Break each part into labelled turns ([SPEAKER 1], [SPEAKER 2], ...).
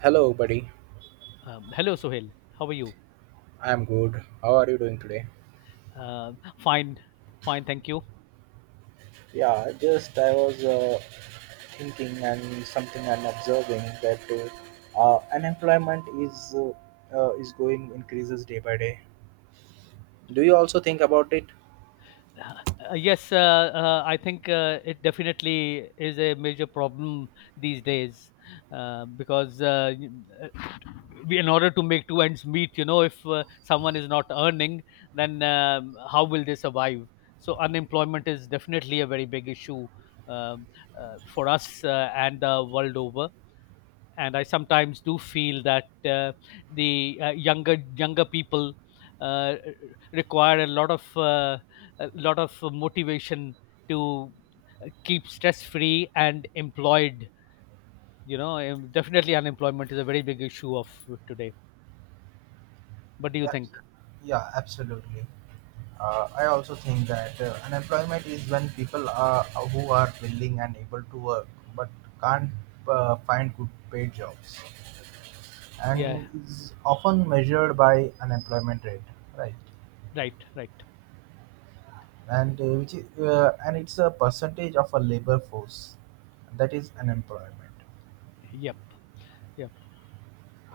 [SPEAKER 1] Hello, buddy.
[SPEAKER 2] Hello, Sohail. How are you?
[SPEAKER 1] I'm good. How are you doing today?
[SPEAKER 2] Uh, Fine, fine. Thank you.
[SPEAKER 1] Yeah, just I was thinking and something I'm observing that unemployment is is going increases day by day. Do you also think about it?
[SPEAKER 2] Yes, I think it definitely is a major problem these days because uh, we, in order to make two ends meet, if someone is not earning, then how will they survive? So unemployment is definitely a very big issue um, for us and the world over. And I sometimes do feel that the younger people uh, require a lot of motivation to keep stress free and employed. Definitely unemployment is a very big issue of today. What do you think?
[SPEAKER 1] Absolutely. Yeah, absolutely. I also think that unemployment is when people are who are willing and able to work but can't find good paid jobs.
[SPEAKER 2] Yeah,
[SPEAKER 1] And is often measured by unemployment rate, right?
[SPEAKER 2] right, right.
[SPEAKER 1] And which is, and it's a percentage of a labor force that is unemployment.
[SPEAKER 2] Yep, yep.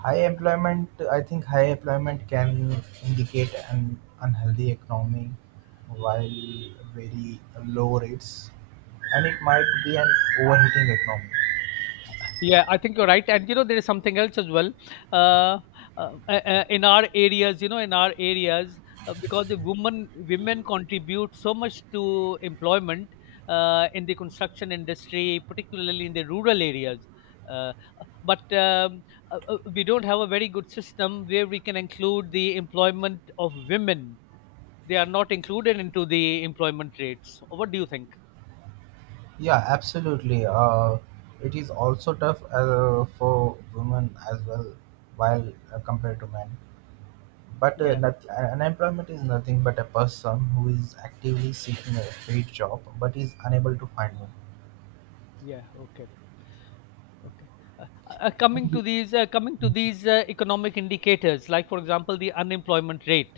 [SPEAKER 1] High employment, I think high employment can indicate an unhealthy economy, while very low rates, and it might be an overheating economy.
[SPEAKER 2] Yeah, I think you're right. And there is something else as well. Uh, uh, in our areas, in our areas, because the women contribute so much to employment in the construction industry, particularly in the rural areas. Uh, but we don't have a very good system where we can include the employment of women. They are not included into the employment rates. What do you think?
[SPEAKER 1] Yeah, absolutely. It is also tough for women as well, while compared to men. But
[SPEAKER 2] Yeah.
[SPEAKER 1] not, unemployment is nothing but a person who is actively seeking a paid job but is unable to find one.
[SPEAKER 2] Yeah. Okay. Okay. Uh, Coming to these, economic indicators, like for example, the unemployment rate.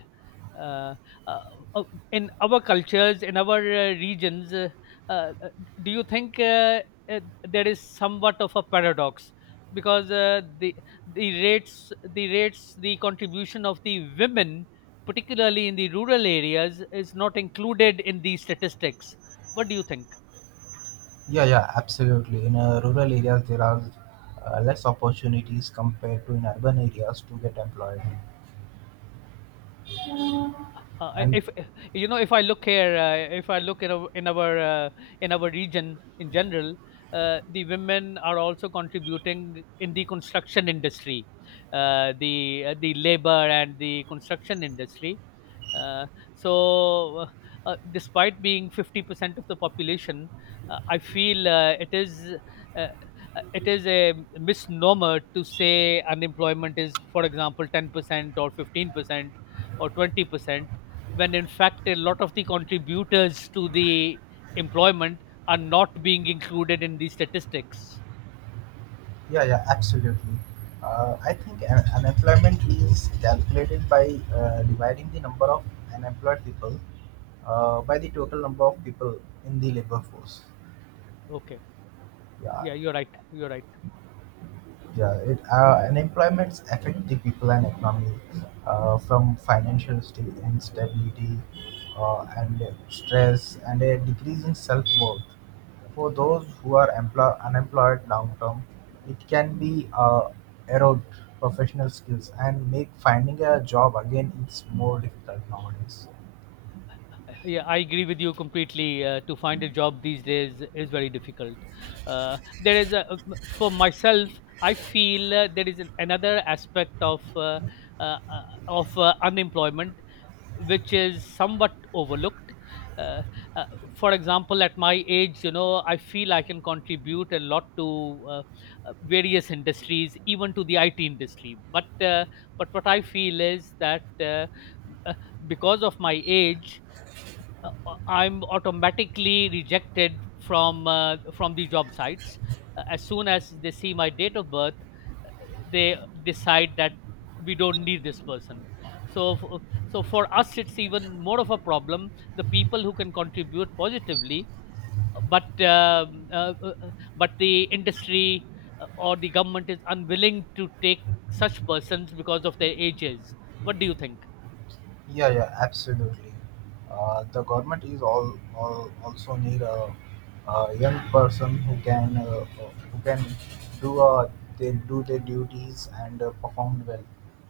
[SPEAKER 2] Uh, uh, uh, in our cultures, in our regions, uh, uh, do you think uh, there is somewhat of a paradox because the rates, the contribution of the women, particularly in the rural areas, is not included in these statistics? What do you think?
[SPEAKER 1] Yeah, yeah, absolutely. In rural areas, there are less opportunities compared to in urban areas to get employed.
[SPEAKER 2] I-
[SPEAKER 1] And
[SPEAKER 2] if you know, If I look here, if I look in our region in general, the women are also contributing in the construction industry, the labor and the construction industry. Uh, so, despite being 50% of the population, I feel it is uh, it is a misnomer to say unemployment is, for example, 10% or 15% or 20% when in fact a lot of the contributors to the employment are not being included in these statistics.
[SPEAKER 1] yeah, yeah, absolutely. I think unemployment is calculated by dividing the number of unemployed people by the total number of people in the labor force.
[SPEAKER 2] Okay.
[SPEAKER 1] Yeah.
[SPEAKER 2] Yeah, you're right. You're right.
[SPEAKER 1] Yeah, unemployment affect the people and economy from instability and stress and a decrease in self-worth. For those who are unemployed long term, it can be erode professional skills and make finding a job again it's more difficult nowadays.
[SPEAKER 2] Yeah, I agree with you completely. To find a job these days is very difficult. There is a For myself. I feel there is another aspect of unemployment which is somewhat overlooked. Uh, uh, for example, at my age, I feel I can contribute a lot to various industries, even to the IT industry. But what I feel is that uh, because of my age, I'm automatically rejected from the job sites as soon as they see my date of birth. They decide that we don't need this person, so for us it's even more of a problem. The people who can contribute positively, but um, uh, uh, uh, but the industry or the government is unwilling to take such persons because of their ages. What do you think?
[SPEAKER 1] Yeah, yeah, absolutely. The government is all also need a young person who can do they do their duties and perform well.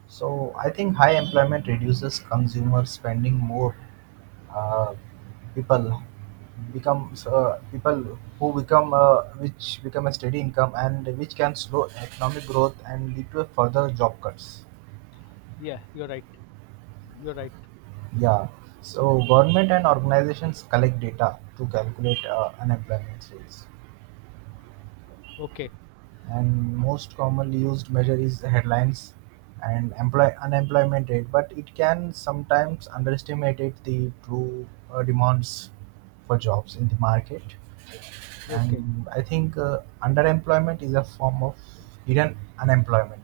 [SPEAKER 1] So I think high employment reduces consumer spending more. Uh, People becomes people who become which become a steady income and which can slow economic growth and lead to a further job cuts.
[SPEAKER 2] Yeah, you're right. You're right.
[SPEAKER 1] Yeah, so government and organizations collect data to calculate unemployment rates.
[SPEAKER 2] Okay,
[SPEAKER 1] And most commonly used measure is the headlines and employ unemployment rate, but it can sometimes underestimate it the true demands for jobs in the market.
[SPEAKER 2] okay.
[SPEAKER 1] And I think underemployment is a form of hidden unemployment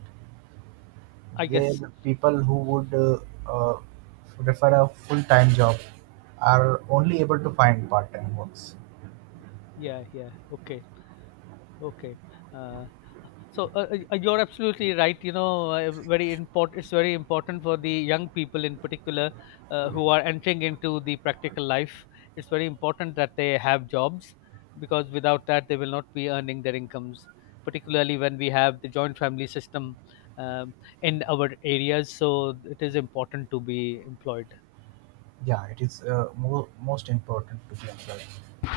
[SPEAKER 2] I
[SPEAKER 1] where
[SPEAKER 2] guess.
[SPEAKER 1] people who would uh, prefer a full-time job are only able to find part-time works.
[SPEAKER 2] Yeah, yeah. Okay, okay. uh So you're absolutely right. Very important. It's very important for the young people in particular who are entering into the practical life. It's very important that they have jobs because without that, they will not be earning their incomes. Particularly when we have the joint family system um, in our areas, so it is important to be employed.
[SPEAKER 1] Yeah, it is most important to be employed.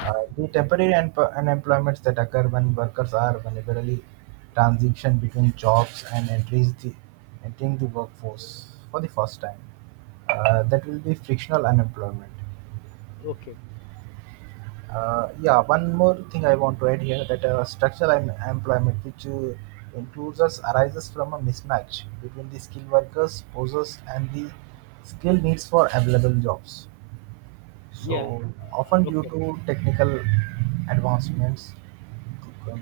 [SPEAKER 1] The temporary unemployments that occur when workers are vulnerably transition between jobs and entering the workforce for the first time. That will be frictional unemployment.
[SPEAKER 2] Okay.
[SPEAKER 1] Yeah, one more thing I want to add here that structural employment, which includes us, arises from a mismatch between the skilled workers' poses and the skill needs for available jobs.
[SPEAKER 2] Yeah.
[SPEAKER 1] So, often due
[SPEAKER 2] Okay.
[SPEAKER 1] to technical advancements,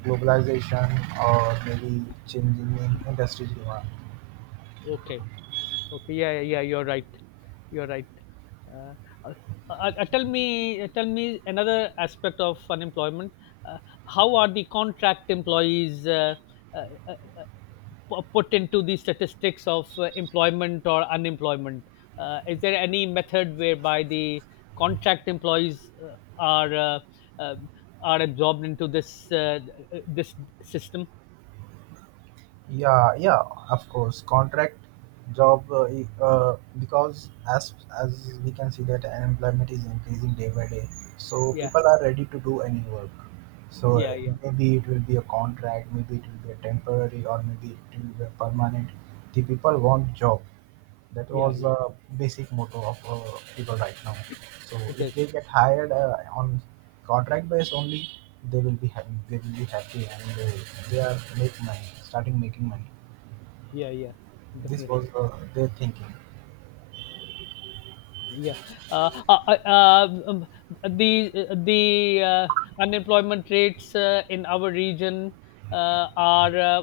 [SPEAKER 1] globalization, or maybe changing in industry demand.
[SPEAKER 2] Okay. Okay. Yeah, yeah, yeah, you're right. You're right. Uh, uh, Tell me, another aspect of unemployment. Uh, how are the contract employees uh, uh, put into the statistics of employment or unemployment? Is there any method whereby the contract employees are uh, are absorbed into this system?
[SPEAKER 1] Yeah, yeah, of course. Contract job, because as as we can see that unemployment is increasing day by day, so
[SPEAKER 2] Yeah,
[SPEAKER 1] people are ready to do any work. So
[SPEAKER 2] yeah, yeah,
[SPEAKER 1] maybe it will be a contract, maybe it will be a temporary, or maybe it will be a permanent. The people want job. That
[SPEAKER 2] yeah,
[SPEAKER 1] was
[SPEAKER 2] yeah.
[SPEAKER 1] a basic motto of people right now. So
[SPEAKER 2] It
[SPEAKER 1] if
[SPEAKER 2] is.
[SPEAKER 1] they get hired on contract base only, they will be happy. They will be happy, and they are make money, starting making money.
[SPEAKER 2] Yeah, yeah,
[SPEAKER 1] This was
[SPEAKER 2] definitely.
[SPEAKER 1] their thinking.
[SPEAKER 2] Yeah. Uh, uh, uh, um, um, the the unemployment rates in our region are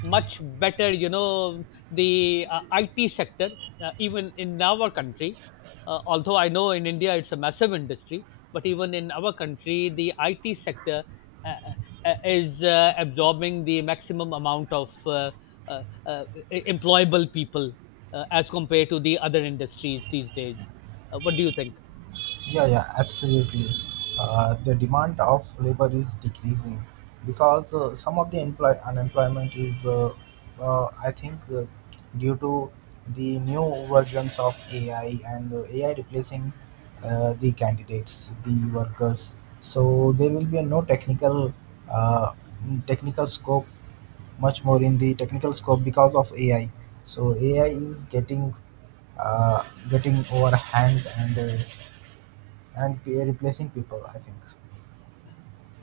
[SPEAKER 2] much better. The IT sector, even in our country, although I know in India it's a massive industry, but even in our country, the IT sector uh, is absorbing the maximum amount of uh, uh, employable people as compared to the other industries these days. What do you think?
[SPEAKER 1] Yeah, yeah, absolutely. The demand of labor is decreasing because some of the unemployment is, I think, due to the new versions of AI and AI replacing the candidates, the workers. So there will be a no uh, technical scope, much more in the technical scope because of AI. So AI is uh, getting over hands and replacing people, I think.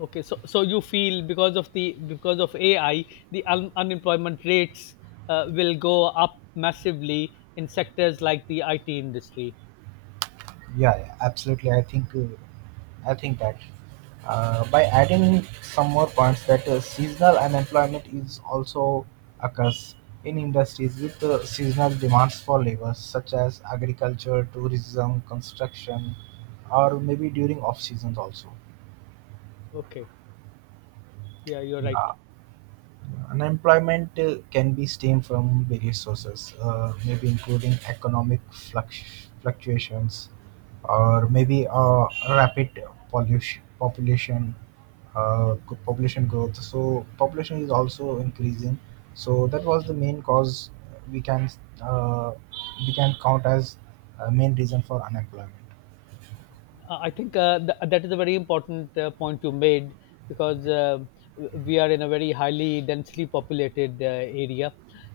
[SPEAKER 2] Okay, so you feel because of AI, the unemployment rates will go up massively in sectors like the IT industry.
[SPEAKER 1] Yeah, yeah, absolutely. I think that by adding some more points that seasonal unemployment is also occurs in industries with seasonal demands for labor such as agriculture, tourism, construction, or maybe during off seasons also.
[SPEAKER 2] Okay, yeah, you're right.
[SPEAKER 1] Yeah. Unemployment can be stemmed from various sources, maybe including economic fluctuations, or maybe rapid pollution, population, population growth. So population is also increasing. So that was the main cause we can uh, we can count as a main reason for unemployment.
[SPEAKER 2] I think that is a very important point you made because we are in a very highly densely populated area,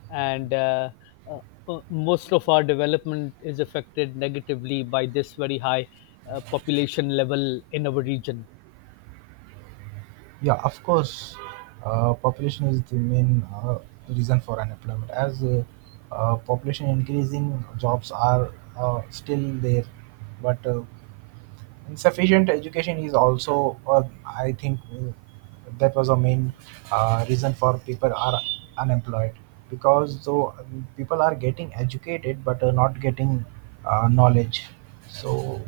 [SPEAKER 2] and uh, most of our development is affected negatively by this very high population level in our region.
[SPEAKER 1] Yeah, of course. Population is the main reason for unemployment. As population increasing, jobs are still there, but insufficient education is also, I think, that was a main reason for people are unemployed because though people are getting educated but are not getting knowledge. So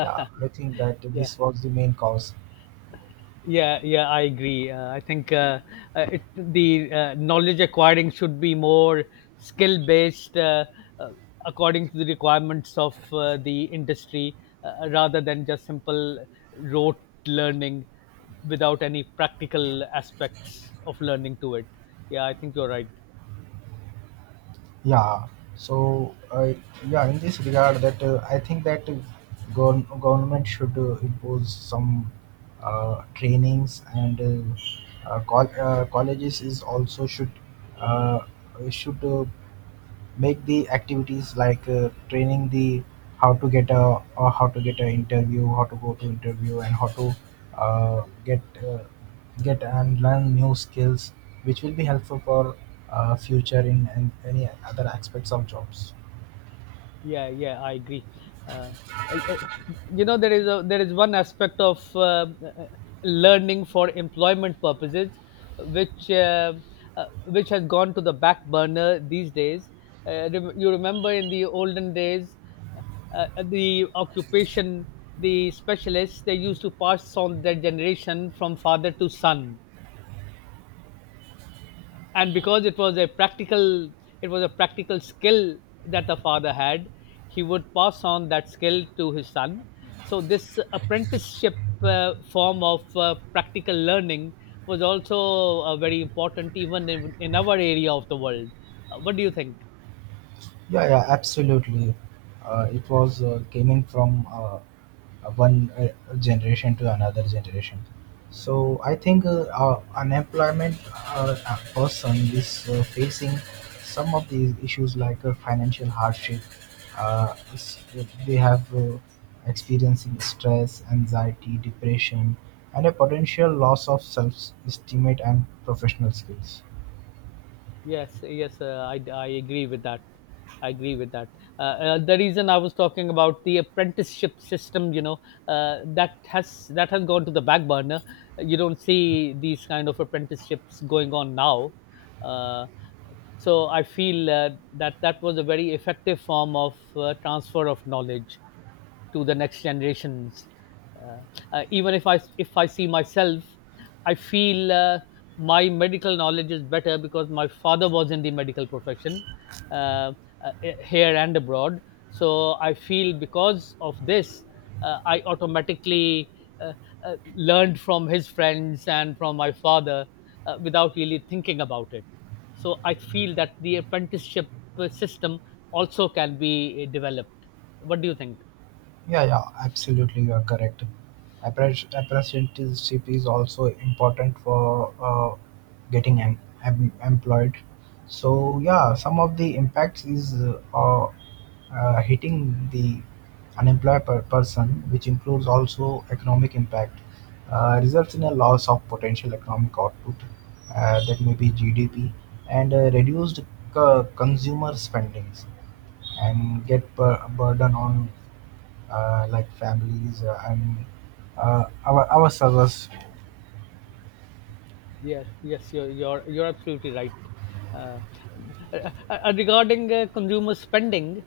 [SPEAKER 1] yeah, I think that
[SPEAKER 2] Yeah.
[SPEAKER 1] this was the main cause.
[SPEAKER 2] Yeah, yeah, I agree. I think the knowledge acquiring should be more skill based uh, according to the requirements of the industry rather than just simple rote learning without any practical aspects of learning to it. Yeah, I think you're right.
[SPEAKER 1] Yeah. So, yeah, in this regard, that I think that government should impose some trainings and colleges is also should uh, should uh, make the activities like training the how to get an interview, how to go to interview, and how to uh, get uh, get and learn new skills which will be helpful for future in any other aspects of jobs.
[SPEAKER 2] Yeah, yeah, I agree. uh, there is one aspect of learning for employment purposes which uh, which has gone to the back burner these days. You remember in the olden days uh, the occupation, the specialists, they used to pass on their generation from father to son. And because it was a practical skill that the father had, he would pass on that skill to his son. So this apprenticeship form of practical learning was also very important, even in our area of the world. What do you think?
[SPEAKER 1] Yeah, yeah, absolutely. It was coming from one generation to another generation. So I think unemployment a person is facing some of these issues like financial hardship. Uh, s- they have experiencing stress, anxiety, depression, and a potential loss of self-estimate and professional skills.
[SPEAKER 2] Yes, yes, I agree with that. I agree with that. The reason I was talking about the apprenticeship system, that has gone to the back burner. You don't see these kind of apprenticeships going on now. Uh, so I feel that that was a very effective form of transfer of knowledge to the next generations. uh, Even if I see myself, I feel my medical knowledge is better because my father was in the medical profession here and abroad. So I feel because of this I automatically uh, uh, learned from his friends and from my father without really thinking about it. So I feel that the apprenticeship system also can be developed. What do you think?
[SPEAKER 1] Yeah, yeah, absolutely, you are correct. Apprenticeship is also important for getting employed. So yeah, some of the impacts is hitting the unemployed person, which includes also economic impact, results in a loss of potential economic output that may be GDP, and reduced consumer spendings, and get burden on like families and ourselves.
[SPEAKER 2] Yes, yes, you're absolutely right. Uh, Regarding consumer spending,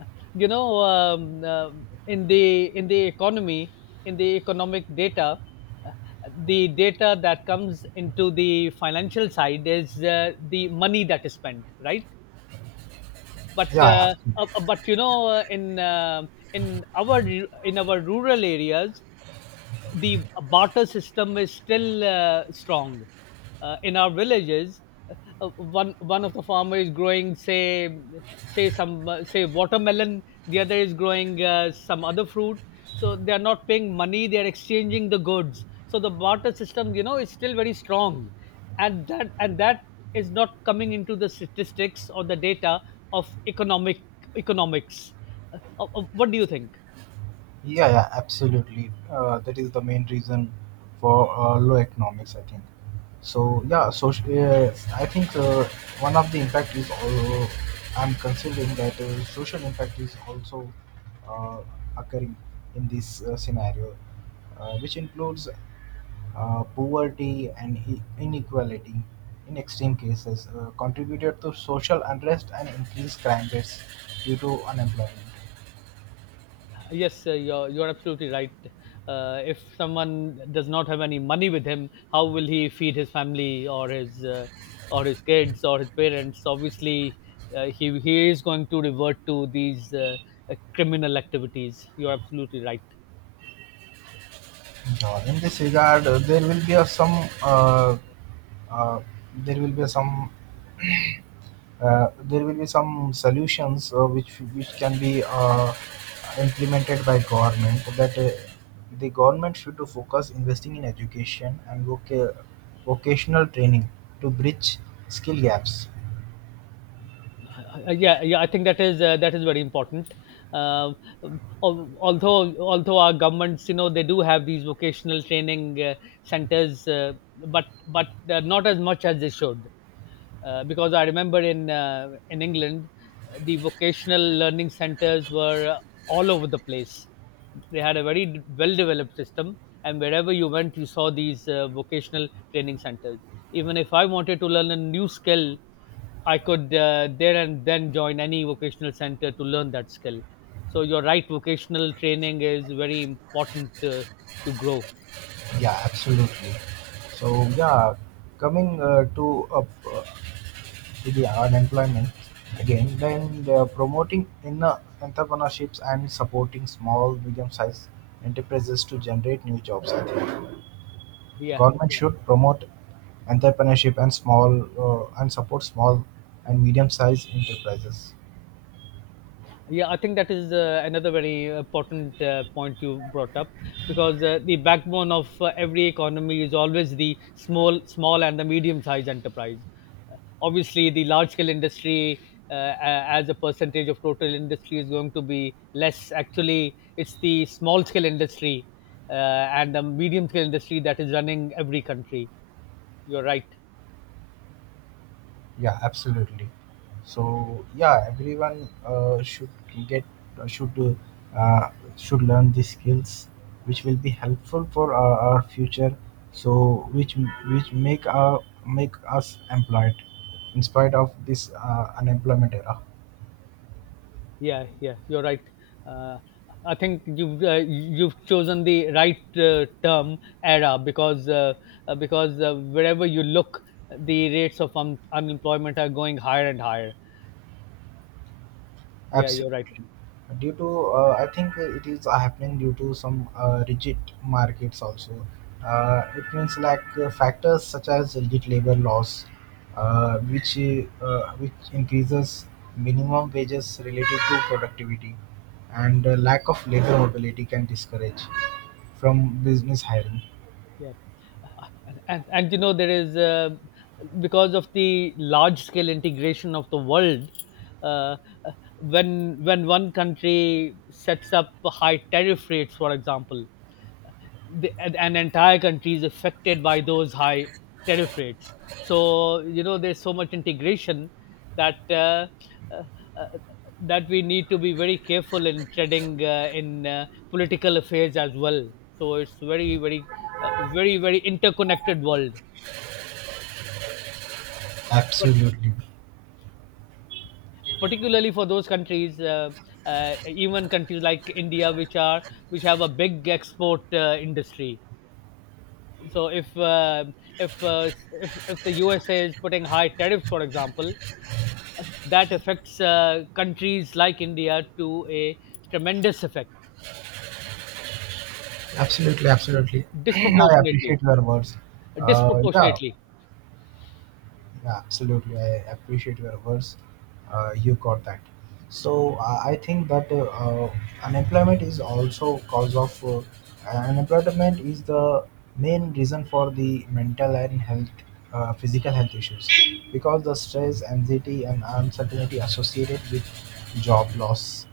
[SPEAKER 2] uh, you know, um, uh, in the economy, in the economic data, uh, the data that comes into the financial side is the money that is spent, right? but
[SPEAKER 1] Yeah,
[SPEAKER 2] uh, uh, but you know uh, in our rural areas the barter system is still strong in our villages. One of the farmer is growing, say, say some say watermelon. The other is growing some other fruit. So they are not paying money; they are exchanging the goods. So the barter system, is still very strong, and that is not coming into the statistics or the data of economics. What do you think?
[SPEAKER 1] yeah, yeah, absolutely. That is the main reason for low economics, I think. So yeah, so I think one of the impact is also I'm considering that social impact is also uh, occurring in this scenario, which includes poverty and inequality. In extreme cases, contributed to social unrest and increased crime rates due to unemployment.
[SPEAKER 2] Yes, you're absolutely right. If someone does not have any money with him, how will he feed his family or his kids or his parents? Obviously, he is going to revert to these criminal activities. You're absolutely right.
[SPEAKER 1] In this regard, uh, uh, there will be some there will be some solutions which can be uh, implemented by government that the government should to focus investing in education and vocational training to bridge skill gaps.
[SPEAKER 2] Yeah, yeah, I think that is very important. Um, although our governments, they do have these vocational training centers, but not as much as they should. Because I remember in England, the vocational learning centers were all over the place. They had a very well developed system, and wherever you went, you saw these vocational training centers. Even if I wanted to learn a new skill, I could there and then join any vocational center to learn that skill. So you're right, vocational training is very important to grow.
[SPEAKER 1] Yeah, absolutely. So yeah, coming up uh, to the unemployment again, then the promoting inner entrepreneurships and supporting small, medium-sized enterprises to generate new jobs. I think
[SPEAKER 2] Yeah.
[SPEAKER 1] government should promote entrepreneurship and small and support small and medium-sized enterprises.
[SPEAKER 2] Yeah, I think that is another very important point you brought up because the backbone of every economy is always the small and the medium-sized enterprise. Obviously, the large-scale industry, as a percentage of total industry, is going to be less. Actually, it's the small-scale industry uh, and the medium-scale industry that is running every country. You're right.
[SPEAKER 1] Yeah, absolutely. So yeah, everyone should get uh, should uh, should learn these skills which will be helpful for our future, so which make us employed in spite of this unemployment era.
[SPEAKER 2] Yeah, yeah, you're right. Uh, I think you've chosen the right term era because wherever you look, the rates of unemployment are going higher and higher. Yeah, you're
[SPEAKER 1] Absolutely.
[SPEAKER 2] right.
[SPEAKER 1] Due to, I think it is happening due to some rigid markets also. It means like factors such as rigid labor laws, uh, which which increases minimum wages related to productivity, and lack of labor mobility can discourage from business hiring.
[SPEAKER 2] Yeah, and you know there is because of the large scale integration of the world. Uh, uh, when one country sets up high tariff rates, for example, an entire country is affected by those high tariff rates. So you know there's so much integration that uh, uh, uh, that we need to be very careful in treading in political affairs as well. So it's very very interconnected world. But
[SPEAKER 1] Absolutely,
[SPEAKER 2] particularly for those countries, even countries like India, which have a big export industry, so if, uh, if the USA is putting high tariffs, for example, that affects countries like India to a tremendous effect,
[SPEAKER 1] absolutely, absolutely. I
[SPEAKER 2] disproportionately,
[SPEAKER 1] appreciate your words. Uh, yeah,
[SPEAKER 2] disproportionately.
[SPEAKER 1] Yeah, absolutely. I appreciate your words. You got that. So I think that unemployment is also cause of unemployment is the main reason for the mental and health, physical health issues, because the stress, anxiety, and uncertainty associated with job loss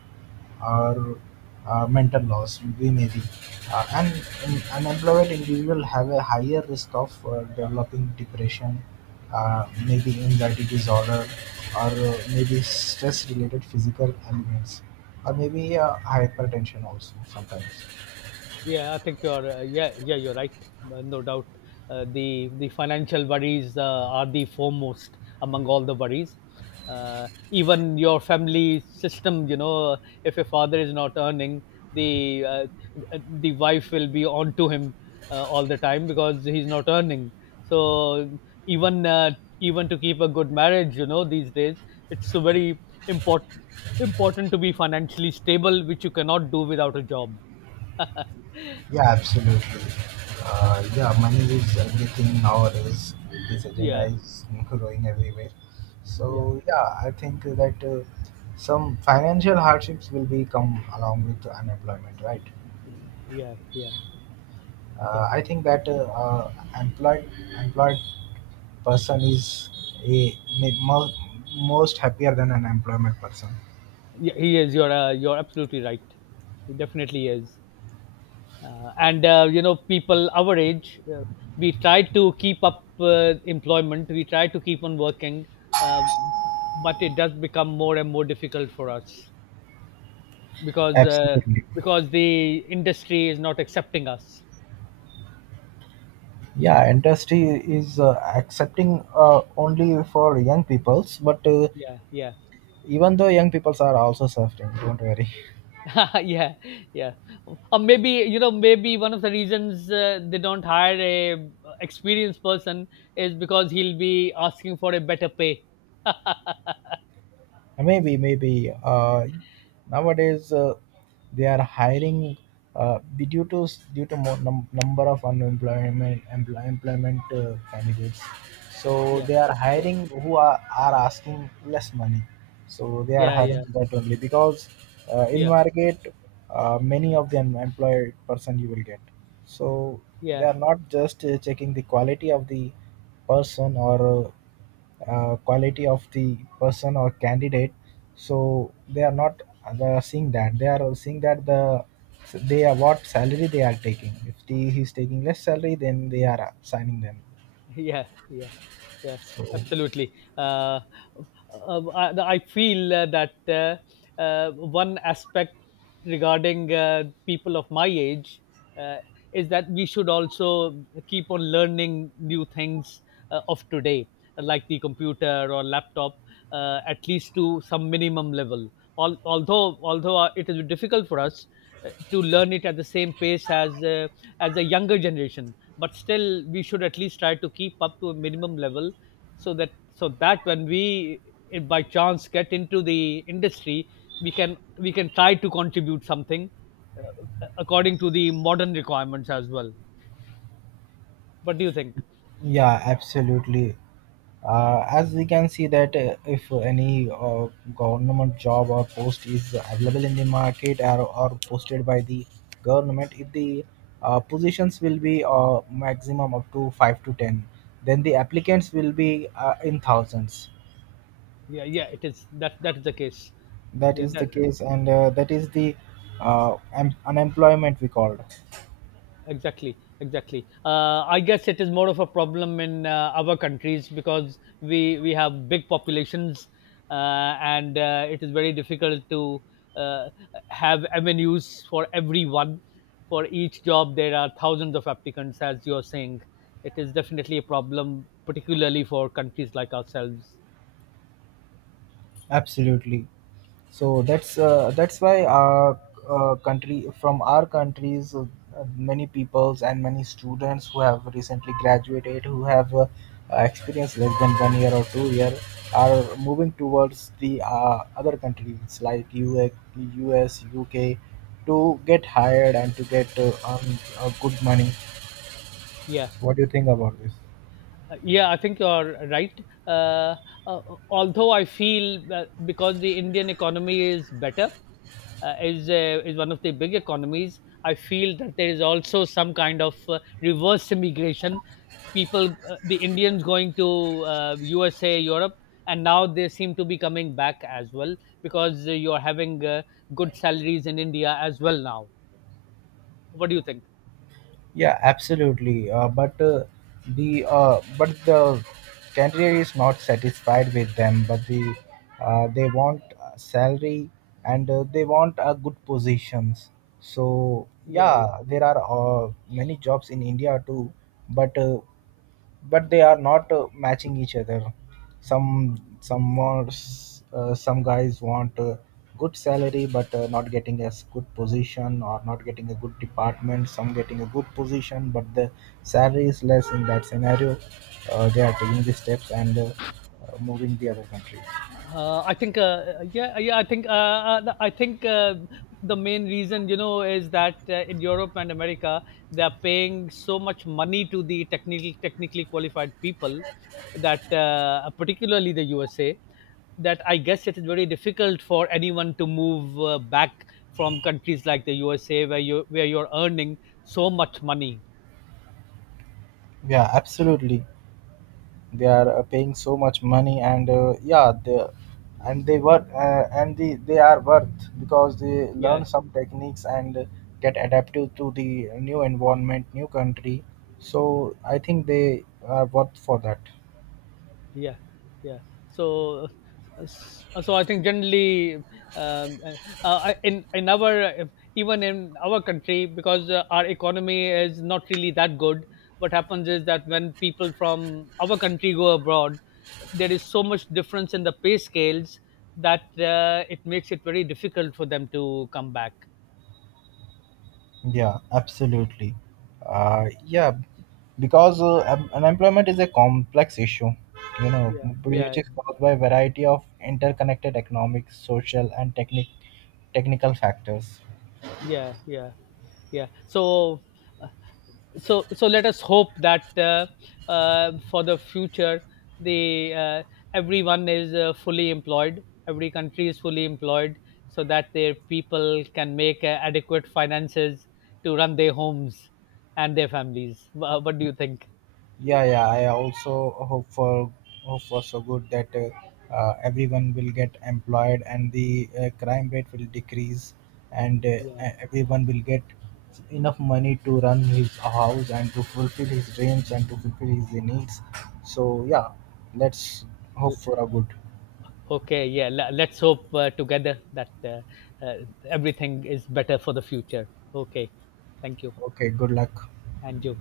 [SPEAKER 1] or mental loss we may be and an unemployed individual have a higher risk of developing depression, maybe anxiety disorder, or maybe stress related physical ailments, or maybe hypertension also sometimes.
[SPEAKER 2] Yeah, I think you're yeah, you're right, no doubt. The financial worries are the foremost among all the worries. Even your family system, you know, if your father is not earning, the uh, the wife will be on to him all the time because he's not earning. So even uh, even to keep a good marriage, you know, these days it's so very important important to be financially stable, which you cannot do without a job.
[SPEAKER 1] Yeah, absolutely. Yeah, money is everything nowadays. This agenda
[SPEAKER 2] Yeah.
[SPEAKER 1] is growing everywhere.
[SPEAKER 2] Yeah,
[SPEAKER 1] So yeah, I think that some financial hardships will be come along with unemployment, right?
[SPEAKER 2] yeah, yeah, yeah.
[SPEAKER 1] I think that employed employed person is a, most most happier than an employment person.
[SPEAKER 2] Yeah, he is. You're absolutely right. He definitely is. And you know, people our age, we try to keep up employment. We try to keep on working, uh, but it does become more and more difficult for us because uh,
[SPEAKER 1] Absolutely.
[SPEAKER 2] because the industry is not accepting us.
[SPEAKER 1] Yeah, industry is accepting only for young peoples, but
[SPEAKER 2] Yeah, yeah.
[SPEAKER 1] even though young people are also suffering, don't worry.
[SPEAKER 2] yeah, yeah. Or maybe you know, maybe one of the reasons they don't hire a experienced person is because he'll be asking for a better pay.
[SPEAKER 1] Maybe nowadays they are hiring due to more number of unemployment employment candidates, so
[SPEAKER 2] Yeah,
[SPEAKER 1] they are
[SPEAKER 2] yeah,
[SPEAKER 1] hiring who are asking less money, so they are
[SPEAKER 2] yeah,
[SPEAKER 1] hiring
[SPEAKER 2] yeah,
[SPEAKER 1] that only because in
[SPEAKER 2] yeah,
[SPEAKER 1] market many of the unemployed person you will get, so they
[SPEAKER 2] yeah.
[SPEAKER 1] are not just checking the quality of the person or quality of the person or candidate, so they are not seeing that, they are seeing that they are what salary they are taking, if the he's taking less salary, then they are assigning them.
[SPEAKER 2] Yeah, yeah, yeah,
[SPEAKER 1] So
[SPEAKER 2] absolutely. I feel that one aspect regarding people of my age uh, is that we should also keep on learning new things of today, like the computer or laptop, at least to some minimum level. Although it is difficult for us to learn it at the same pace as a younger generation, but still we should at least try to keep up to a minimum level so that when we by chance get into the industry, we can try to contribute something according to the modern requirements as well. What do you think?
[SPEAKER 1] yeah absolutely. As we can see that if any government job or post is available in the market, or posted by the government, if the positions will be maximum up to 5 to 10, then the applicants will be in thousands.
[SPEAKER 2] Yeah, yeah, it is, that is the case.
[SPEAKER 1] That
[SPEAKER 2] Yeah,
[SPEAKER 1] is the
[SPEAKER 2] that.
[SPEAKER 1] case, and that is the unemployment we called.
[SPEAKER 2] Exactly, exactly. I guess it is more of a problem in our countries because we have big populations, and it is very difficult to uh, have avenues for everyone. For each job, there are thousands of applicants, as you are saying. It is definitely a problem, particularly for countries like ourselves.
[SPEAKER 1] Absolutely. So that's why our country from our countries, many peoples and many students who have recently graduated, who have experienced less than 1 year or 2 year, are moving towards the other countries like US, to get hired and to get good money.
[SPEAKER 2] Yeah.
[SPEAKER 1] What do you think about this?
[SPEAKER 2] Yeah, I think you're right. Uh, uh, although I feel that because the Indian economy is better, is one of the big economies. I feel that there is also some kind of reverse immigration. The Indians going to USA, Europe, and now they seem to be coming back as well because you're having good salaries in India as well now. What do you think?
[SPEAKER 1] Yeah, absolutely. But the candidate is not satisfied with them. But the They want salary, and they want good positions. So
[SPEAKER 2] Yeah, yeah.
[SPEAKER 1] yeah, there are many jobs in India too. But but they are not matching each other. Some some guys want good salary but not getting a good position, or not getting a good department. Some getting a good position but the salary is less. In that scenario, they are taking the steps and moving the other country.
[SPEAKER 2] I think, yeah, yeah. I think, I think the main reason, you know, is that in Europe and America, they are paying so much money to the technically qualified people that, particularly the USA, that I guess it is very difficult for anyone to move back from countries like the USA where you're earning so much money.
[SPEAKER 1] Yeah, absolutely. They are paying so much money, and yeah, they work, they are worth because they
[SPEAKER 2] Yeah,
[SPEAKER 1] learn some techniques and get adaptive to the new environment, new country. So I think they are worth for that.
[SPEAKER 2] yeah, yeah, so so I think generally, um, uh, in our even in our country, because our economy is not really that good, what happens is that when people from our country go abroad, there is so much difference in the pay scales that it makes it very difficult for them to come back.
[SPEAKER 1] Yeah, absolutely. Yeah, because unemployment is a complex issue you know
[SPEAKER 2] Yeah, yeah,
[SPEAKER 1] which is caused by a variety of interconnected economic, social, and technical factors.
[SPEAKER 2] yeah, yeah, yeah. So let us hope that for the future, the everyone is fully employed, every country is fully employed, so that their people can make adequate finances to run their homes and their families. What do you think?
[SPEAKER 1] Yeah, yeah. I also hope for so good that everyone will get employed, and the crime rate will decrease, and everyone will get enough money to run his house and to fulfill his dreams and to fulfill his needs. So yeah, let's hope
[SPEAKER 2] L-
[SPEAKER 1] for a good.
[SPEAKER 2] okay, yeah, let's hope together that uh, everything is better for the future. Okay, thank you.
[SPEAKER 1] Okay, good luck.
[SPEAKER 2] And you.